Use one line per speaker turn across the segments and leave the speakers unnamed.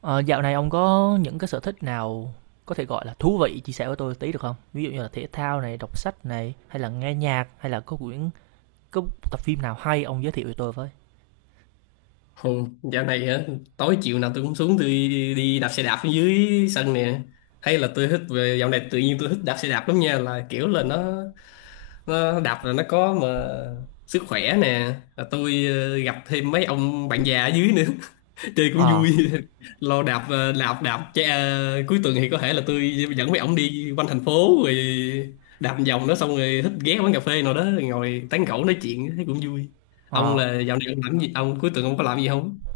Ờ, Dạo này ông có những cái sở thích nào có thể gọi là thú vị chia sẻ với tôi tí được không? Ví dụ như là thể thao này, đọc sách này, hay là nghe nhạc, hay là có quyển có tập phim nào hay ông giới thiệu với tôi với.
Không, dạo này á, tối chiều nào tôi cũng xuống tôi đi đạp xe đạp ở dưới sân nè. Hay là tôi thích về dạo này tự nhiên tôi thích đạp xe đạp lắm nha, là kiểu là nó đạp là nó có mà sức khỏe nè, là tôi gặp thêm mấy ông bạn già ở dưới nữa chơi cũng
Ờ,
vui lo đạp đạp đạp chạy, cuối tuần thì có thể là tôi dẫn mấy ông đi quanh thành phố, rồi đạp một vòng đó, xong rồi thích ghé quán cà phê nào đó ngồi tán gẫu nói chuyện thấy cũng vui. Ông
ờ,
là dạo này ông làm gì, ông cuối tuần ông có làm gì không?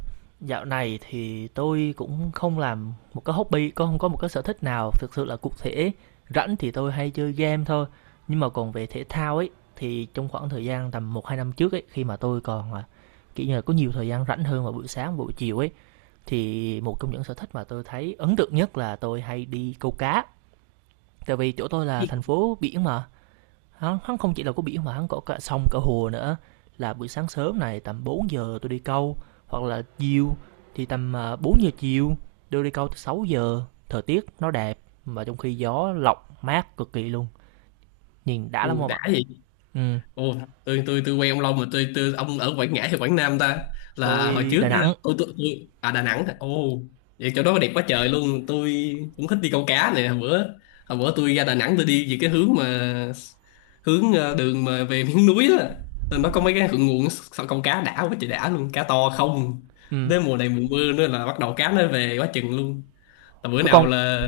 Dạo này thì tôi cũng không làm một cái hobby, có không có một cái sở thích nào thực sự là cụ thể. Rảnh thì tôi hay chơi game thôi. Nhưng mà còn về thể thao ấy thì trong khoảng thời gian tầm một 2 năm trước ấy khi mà tôi còn kiểu như là có nhiều thời gian rảnh hơn vào buổi sáng buổi chiều ấy. Thì một trong những sở thích mà tôi thấy ấn tượng nhất là tôi hay đi câu cá, tại vì chỗ tôi là thành phố biển mà, hắn không chỉ là có biển mà hắn có cả sông, cả hồ nữa. Là buổi sáng sớm này tầm bốn giờ tôi đi câu, hoặc là chiều thì tầm, bốn giờ chiều, tôi đi câu tới sáu giờ. Thời tiết nó đẹp mà trong khi gió lọc mát cực kỳ luôn, nhìn đã lắm
Ui,
ông
đã
ạ.
vậy.
Ừm,
Ồ, tôi quen ông Long mà tôi ông ở Quảng Ngãi hay Quảng Nam ta? Là hồi
tôi
trước
Đà
á,
Nẵng,
tôi à Đà Nẵng hả? Ồ, vậy chỗ đó đẹp quá trời luôn. Tôi cũng thích đi câu cá này. Hồi bữa tôi ra Đà Nẵng tôi đi về cái hướng mà hướng đường mà về miếng núi đó. Rồi nó có mấy cái thượng nguồn sao câu cá đã quá trời đã luôn, cá to không.
ừm,
Đến mùa này mùa mưa nữa là bắt đầu cá nó về quá chừng luôn, là bữa
cái
nào
con
là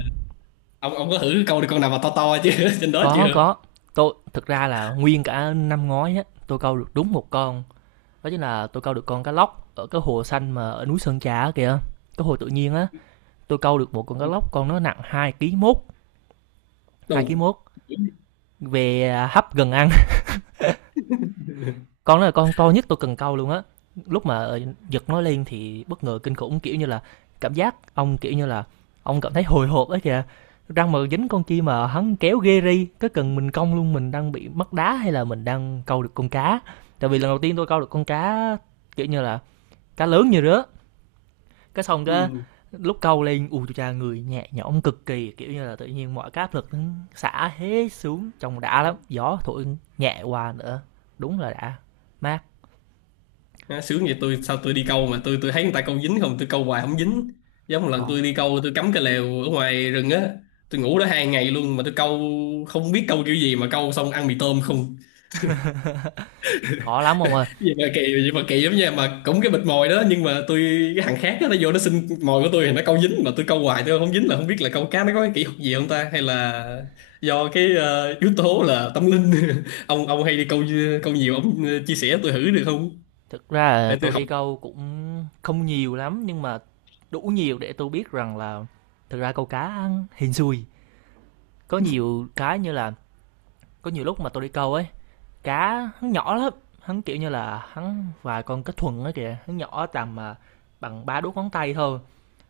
ông có thử câu được con nào mà to to chứ trên đó chưa?
có, tôi thực ra là nguyên cả năm ngoái á, tôi câu được đúng một con, đó chính là tôi câu được con cá lóc ở cái hồ xanh mà ở núi Sơn Trà kìa, cái hồ tự nhiên á, tôi câu được một con cá lóc con, nó nặng hai ký mốt. Hai ký
Đủ.
mốt về hấp gần ăn. Con đó là con to nhất tôi cần câu luôn á. Lúc mà giật nó lên thì bất ngờ kinh khủng, kiểu như là cảm giác ông kiểu như là ông cảm thấy hồi hộp ấy kìa, răng mà dính con chi mà hắn kéo ghê ri, cái cần mình cong luôn, mình đang bị mất đá hay là mình đang câu được con cá. Tại vì lần đầu tiên tôi câu được con cá kiểu như là cá lớn như rứa, cái xong cái
Ừ.
lúc câu lên u chú cha người nhẹ nhõm cực kỳ, kiểu như là tự nhiên mọi cái áp lực nó xả hết xuống, trông đã lắm, gió thổi nhẹ qua nữa, đúng là đã, mát.
Nó sướng vậy, tôi sao tôi đi câu mà tôi thấy người ta câu dính, không tôi câu hoài không dính. Giống một lần tôi
Khó,
đi câu tôi cắm cái lều ở ngoài rừng á, tôi ngủ đó hai ngày luôn mà tôi câu không biết câu kiểu gì mà câu xong ăn mì tôm không.
khó lắm ông ơi.
Vậy mà kỳ, vậy mà kỳ lắm nha, mà cũng cái bịch mồi đó nhưng mà tôi cái thằng khác đó, nó vô nó xin mồi của tôi thì nó câu dính, mà tôi câu hoài tôi không dính, là không biết là câu cá nó có cái kỹ thuật gì không ta, hay là do cái yếu tố là tâm linh. Ông hay đi câu, câu nhiều, ông chia sẻ tôi thử được không,
Thực ra là
để tôi
tôi
học.
đi câu cũng không nhiều lắm nhưng mà đủ nhiều để tôi biết rằng là thực ra câu cá hên xui. Có nhiều cái như là có nhiều lúc mà tôi đi câu ấy, cá hắn nhỏ lắm, hắn kiểu như là hắn vài con cá thuần ấy kìa, hắn nhỏ tầm bằng ba đốt ngón tay thôi.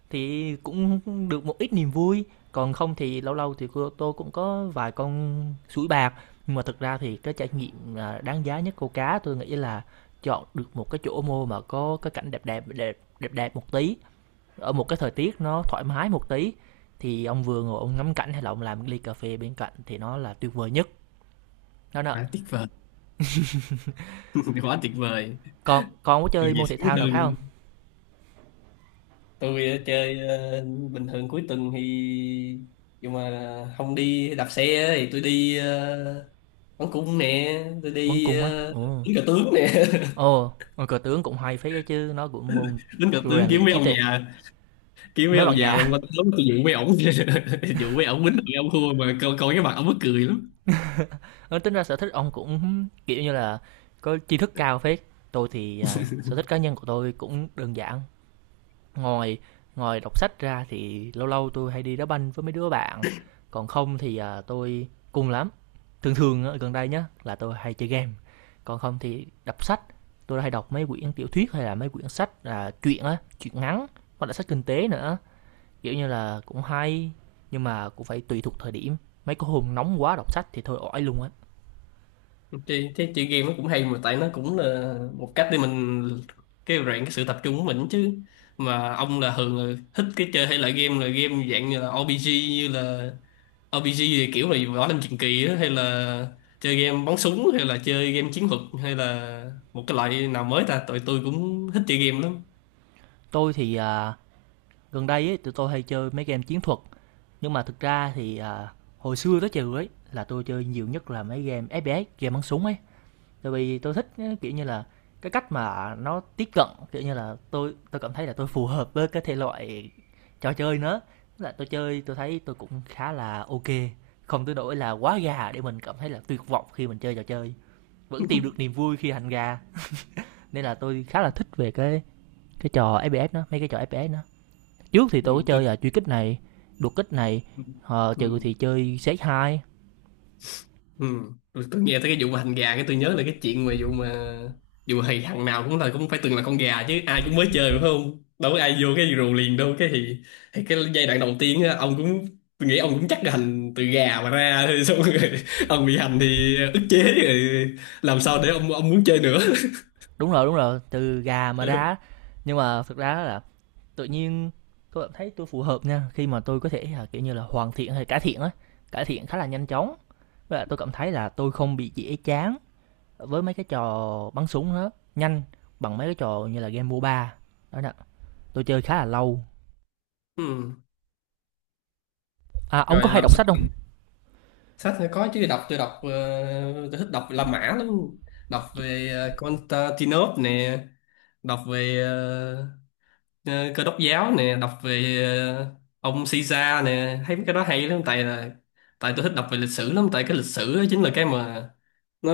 Thì cũng được một ít niềm vui, còn không thì lâu lâu thì tôi cũng có vài con sủi bạc. Nhưng mà thực ra thì cái trải nghiệm, đáng giá nhất câu cá tôi nghĩ là chọn được một cái chỗ mua mà có cái cảnh đẹp đẹp đẹp đẹp đẹp một tí, ở một cái thời tiết nó thoải mái một tí, thì ông vừa ngồi ông ngắm cảnh hay là ông làm một ly cà phê bên cạnh thì nó là tuyệt vời nhất. Đó nè,
À, tiếc vời quá, tuyệt vời.
còn còn có
Điều
chơi
gì
môn thể
sướng
thao nào khác không?
hơn. Tôi chơi bình thường cuối tuần thì nhưng mà không đi đạp xe thì tôi đi bắn cung nè, tôi
Bắn
đi
cung á? Ồ,
đánh cờ tướng nè.
ồ, cờ tướng cũng hay phết ấy chứ, nó cũng môn
Đánh cờ tướng
rèn
kiếm
luyện
mấy
trí
ông
tuệ.
già, kiếm mấy
Mấy bạn
ông già mà
già.
qua tôi dụ mấy ổng dụ mấy ổng quýnh mấy ông khua mà coi, coi cái mặt ổng mắc cười lắm.
Nói tính ra sở thích ông cũng kiểu như là có tri thức cao phết. Tôi thì sở thích cá nhân của tôi cũng đơn giản. Ngoài ngoài đọc sách ra thì lâu lâu tôi hay đi đá banh với mấy đứa bạn. Còn không thì tôi cùng lắm. Thường thường ở gần đây nhá là tôi hay chơi game. Còn không thì đọc sách. Tôi hay đọc mấy quyển tiểu thuyết hay là mấy quyển sách truyện á, truyện ngắn hoặc là sách kinh tế nữa. Kiểu như là cũng hay nhưng mà cũng phải tùy thuộc thời điểm. Mấy cái hôm nóng quá đọc sách thì thôi ỏi luôn á.
Chị, thế chị game nó cũng hay mà, tại nó cũng là một cách để mình kêu rèn cái sự tập trung của mình chứ. Mà ông là thường là thích cái chơi hay là game, là game dạng như là RPG, như là RPG thì kiểu là võ lâm truyền kỳ á, hay là chơi game bắn súng hay là chơi game chiến thuật hay là một cái loại nào mới ta, tụi tôi cũng thích chơi game lắm.
Tôi thì gần đây ấy, tụi tôi hay chơi mấy game chiến thuật nhưng mà thực ra thì hồi xưa tới trừ ấy là tôi chơi nhiều nhất là mấy game FPS, game bắn súng ấy. Tại vì tôi thích á, kiểu như là cái cách mà nó tiếp cận kiểu như là tôi cảm thấy là tôi phù hợp với cái thể loại trò chơi nữa. Tức là tôi chơi tôi thấy tôi cũng khá là ok, không tới nỗi là quá gà để mình cảm thấy là tuyệt vọng khi mình chơi trò chơi. Vẫn tìm được niềm vui khi hành gà nên là tôi khá là thích về cái trò FPS đó, mấy cái trò FPS đó. Trước thì
Ừ,
tôi có
tôi.
chơi là truy kích này, đột kích này,
Ừ.
ờ,
Ừ.
trừ thì chơi xếp hai.
Ừ. Tôi nghe tới cái vụ mà hành gà, cái tôi nhớ là cái chuyện mà vụ thì thằng nào cũng là cũng phải từng là con gà chứ, ai cũng mới chơi phải không, đâu có ai vô cái rù liền đâu, cái thì cái giai đoạn đầu tiên á, ông cũng, tôi nghĩ ông cũng chắc là hành từ gà mà ra thôi xong rồi ông bị hành thì ức chế rồi làm sao để ông muốn chơi nữa.
Đúng rồi, đúng rồi, từ gà mà ra. Nhưng mà thực ra là tự nhiên tôi cảm thấy tôi phù hợp nha khi mà tôi có thể là kiểu như là hoàn thiện hay cải thiện khá là nhanh chóng. Với lại tôi cảm thấy là tôi không bị dễ chán với mấy cái trò bắn súng đó nhanh bằng mấy cái trò như là game MOBA đó nè, tôi chơi khá là lâu.
Ừ.
À, ông có
Rồi
hay
làm
đọc
sao.
sách không?
Sách thì có chứ, đọc tôi đọc tôi thích đọc La Mã lắm, đọc về Constantinople nè, đọc về ờ, cơ đốc giáo nè, đọc về ông Caesar nè, thấy mấy cái đó hay lắm, tại là tại tôi thích đọc về lịch sử lắm, tại cái lịch sử á chính là cái mà nó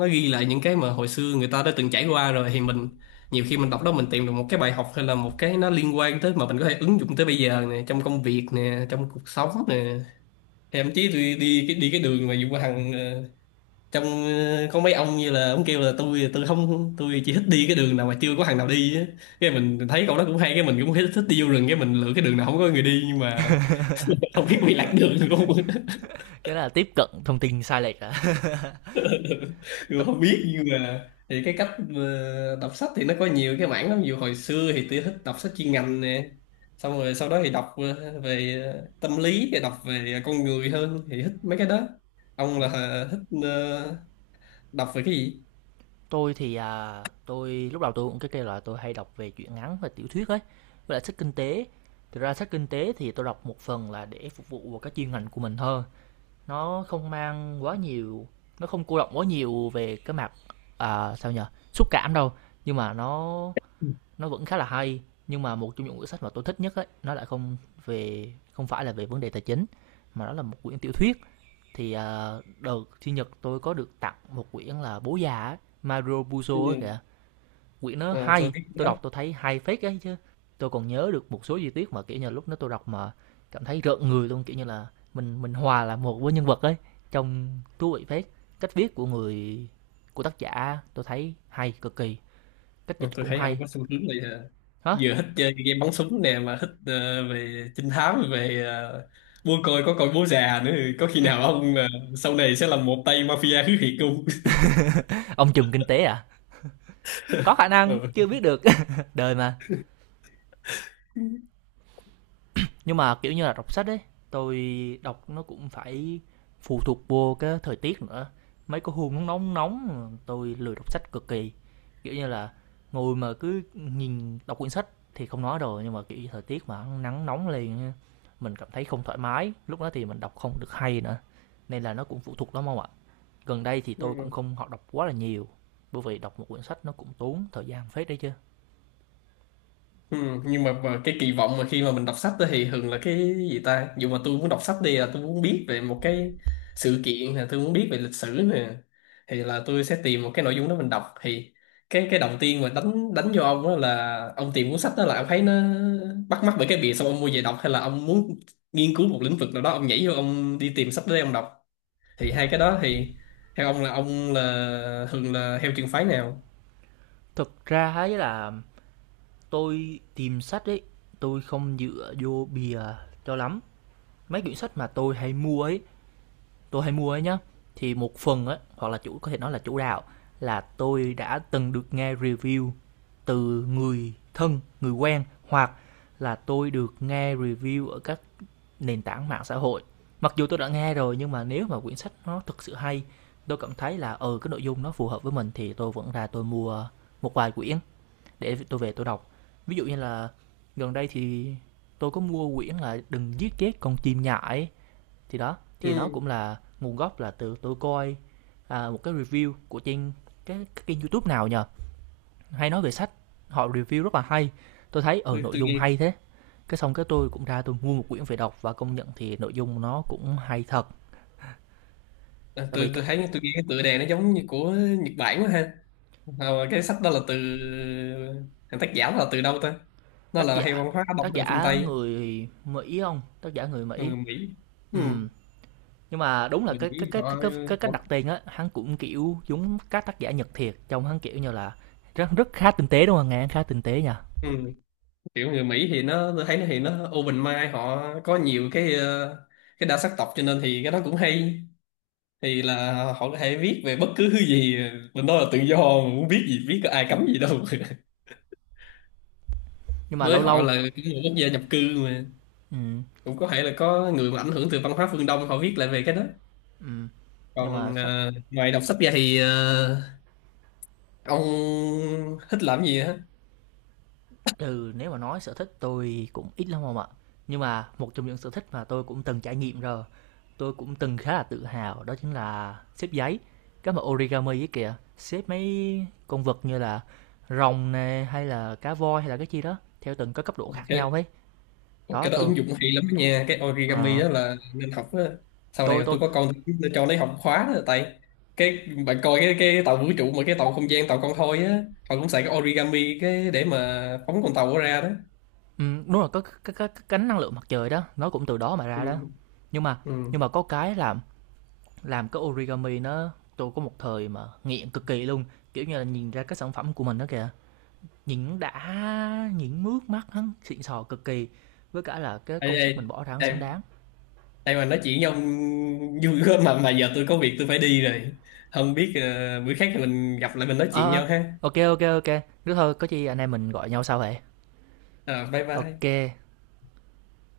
nó ghi lại những cái mà hồi xưa người ta đã từng trải qua rồi, thì mình nhiều khi mình đọc đó mình tìm được một cái bài học hay là một cái nó liên quan tới mà mình có thể ứng dụng tới bây giờ nè, trong công việc nè, trong cuộc sống nè. Thậm chí tôi đi cái đường mà Vũ Hằng, trong có mấy ông như là ông kêu là tôi không, tôi chỉ thích đi cái đường nào mà chưa có thằng nào đi á, cái mình thấy câu đó cũng hay, cái mình cũng thích thích đi vô rừng, cái mình lựa cái đường nào không có người đi, nhưng mà không biết bị lạc đường luôn.
Cái đó là tiếp cận thông tin sai lệch à.
Người không biết, nhưng mà thì cái cách đọc sách thì nó có nhiều cái mảng lắm, dù hồi xưa thì tôi thích đọc sách chuyên ngành nè, xong rồi sau đó thì đọc về tâm lý, rồi đọc về con người hơn thì thích mấy cái đó. Ông là thích đọc về cái gì?
Tôi thì, tôi lúc đầu tôi cũng cái kêu là tôi hay đọc về truyện ngắn và tiểu thuyết ấy, với lại sách kinh tế. Thực ra sách kinh tế thì tôi đọc một phần là để phục vụ vào cái chuyên ngành của mình hơn. Nó không mang quá nhiều, nó không cô động quá nhiều về cái mặt à, sao nhờ, xúc cảm đâu, nhưng mà nó vẫn khá là hay. Nhưng mà một trong những quyển sách mà tôi thích nhất ấy, nó lại không về không phải là về vấn đề tài chính mà nó là một quyển tiểu thuyết. Thì đợt sinh nhật tôi có được tặng một quyển là Bố Già, Mario Puzo á kìa,
Ừ.
quyển nó
Ờ, tôi
hay, tôi
biết.
đọc tôi thấy hay phết ấy chứ. Tôi còn nhớ được một số chi tiết mà kiểu như lúc đó tôi đọc mà cảm thấy rợn người luôn, kiểu như là mình hòa là một với nhân vật ấy, trong thú vị phết. Cách viết của người của tác giả tôi thấy hay cực kỳ, cách
Ờ,
dịch
tôi
cũng
thấy
hay.
ông có xu hướng này à,
Hả?
vừa thích chơi game bắn súng nè mà thích về trinh thám, về buôn, coi có coi bố già nữa. Có khi nào ông sau này sẽ là một tay mafia thứ thiệt không?
Ông trùm kinh tế à, có khả năng chưa biết được. Đời mà. Nhưng mà, kiểu như là, đọc sách ấy, tôi đọc nó cũng phải phụ thuộc vô cái thời tiết nữa. Mấy cái hôm nó nóng nóng, tôi lười đọc sách cực kỳ. Kiểu như là, ngồi mà cứ nhìn đọc quyển sách thì không nói rồi, nhưng mà, kiểu thời tiết mà nắng nóng liền mình cảm thấy không thoải mái, lúc đó thì mình đọc không được hay nữa. Nên là nó cũng phụ thuộc lắm ông ạ. Gần đây thì tôi cũng
Ờ.
không học đọc quá là nhiều, bởi vì đọc một quyển sách nó cũng tốn thời gian phết đấy chứ.
Ừ, nhưng mà cái kỳ vọng mà khi mà mình đọc sách đó thì thường là cái gì ta, dù mà tôi muốn đọc sách đi là tôi muốn biết về một cái sự kiện, là tôi muốn biết về lịch sử nè, thì là tôi sẽ tìm một cái nội dung đó mình đọc. Thì cái đầu tiên mà đánh đánh vô ông đó là ông tìm cuốn sách đó là ông thấy nó bắt mắt bởi cái bìa, xong ông mua về đọc, hay là ông muốn nghiên cứu một lĩnh vực nào đó ông nhảy vô ông đi tìm sách để ông đọc, thì hai cái đó thì theo ông là thường là theo trường phái nào?
Thực ra ấy là tôi tìm sách ấy, tôi không dựa vô bìa cho lắm. Mấy quyển sách mà tôi hay mua ấy, tôi hay mua ấy nhá, thì một phần ấy hoặc là chủ có thể nói là chủ đạo là tôi đã từng được nghe review từ người thân, người quen hoặc là tôi được nghe review ở các nền tảng mạng xã hội. Mặc dù tôi đã nghe rồi nhưng mà nếu mà quyển sách nó thực sự hay, tôi cảm thấy là ừ cái nội dung nó phù hợp với mình thì tôi vẫn ra tôi mua một vài quyển để tôi về tôi đọc. Ví dụ như là gần đây thì tôi có mua quyển là Đừng Giết Chết Con Chim Nhại, thì đó thì nó
Ừ,
cũng là nguồn gốc là từ tôi coi một cái review của trên cái kênh youtube nào nhờ hay nói về sách, họ review rất là hay, tôi thấy ở
tôi,
nội
tôi
dung hay
nghe.
thế, cái xong cái tôi cũng ra tôi mua một quyển về đọc và công nhận thì nội dung nó cũng hay thật.
À,
Tại vì
tôi thấy tôi nghĩ cái tựa đề nó giống như của Nhật Bản quá ha. Ờ, cái sách đó là từ thằng tác giả là từ đâu ta, nó
tác
là
giả
hay văn hóa đông
tác
hay là phương
giả
Tây?
người Mỹ không, tác giả người
Còn
Mỹ.
người Mỹ. Ừ.
Ừ, nhưng mà đúng là
Người
cái cái
Mỹ
cái
họ,
cái cái cái cách đặt
họ.
tên á hắn cũng kiểu giống các tác giả Nhật thiệt, trông hắn kiểu như là rất rất khá tinh tế đúng không, nghe khá tinh tế nha.
Ừ. Kiểu người Mỹ thì nó tôi thấy nó thì nó open mind, họ có nhiều cái cái đa sắc tộc cho nên thì cái đó cũng hay, thì là họ có thể viết về bất cứ thứ gì, mình nói là tự do, muốn viết gì viết, có ai cấm gì đâu.
Nhưng mà
Với
lâu
họ
lâu,
là cái người quốc gia nhập cư mà,
ừ,
cũng có thể là có người mà ảnh hưởng từ văn hóa phương Đông họ viết lại về cái đó.
ừ, nhưng mà
Còn
sách
ngoài đọc sách ra thì ờ, ông thích làm gì hả?
từ nếu mà nói sở thích tôi cũng ít lắm không ạ, nhưng mà một trong những sở thích mà tôi cũng từng trải nghiệm rồi, tôi cũng từng khá là tự hào đó chính là xếp giấy, cái mà origami ấy kìa, xếp mấy con vật như là rồng nè hay là cá voi hay là cái chi đó theo từng cái cấp độ khác nhau
OK.
ấy.
Ôi,
Đó
cái đó
tôi,
ứng dụng hay lắm đó nha, cái origami
ờ,
đó là nên học á. Sau này
Tôi tôi,
tôi có con tôi cũng cho nó học khóa đó, tại cái bạn coi cái tàu vũ trụ mà cái tàu không gian tàu con thoi á, họ cũng xài cái origami cái để mà phóng con tàu đó ra đó.
đúng là có cái cánh năng lượng mặt trời đó, nó cũng từ đó mà
Ừ.
ra đó. Nhưng mà nhưng
Ừ.
mà có cái làm cái origami nó tôi có một thời mà nghiện cực kỳ luôn, kiểu như là nhìn ra cái sản phẩm của mình đó kìa, nhìn đã, nhìn mướt mắt hắn xịn sò cực kỳ, với cả là cái
Ê,
công
ê,
sức mình bỏ ra hắn
ê,
xứng đáng.
đây mà nói chuyện với ông vui quá, mà giờ tôi có việc tôi phải đi rồi. Không biết bữa khác thì mình gặp lại mình nói
Ờ
chuyện
ờ,
nhau ha.
ok ok ok, nếu thôi có chi anh em mình gọi nhau sau vậy.
Ờ, bye
Ok.
bye.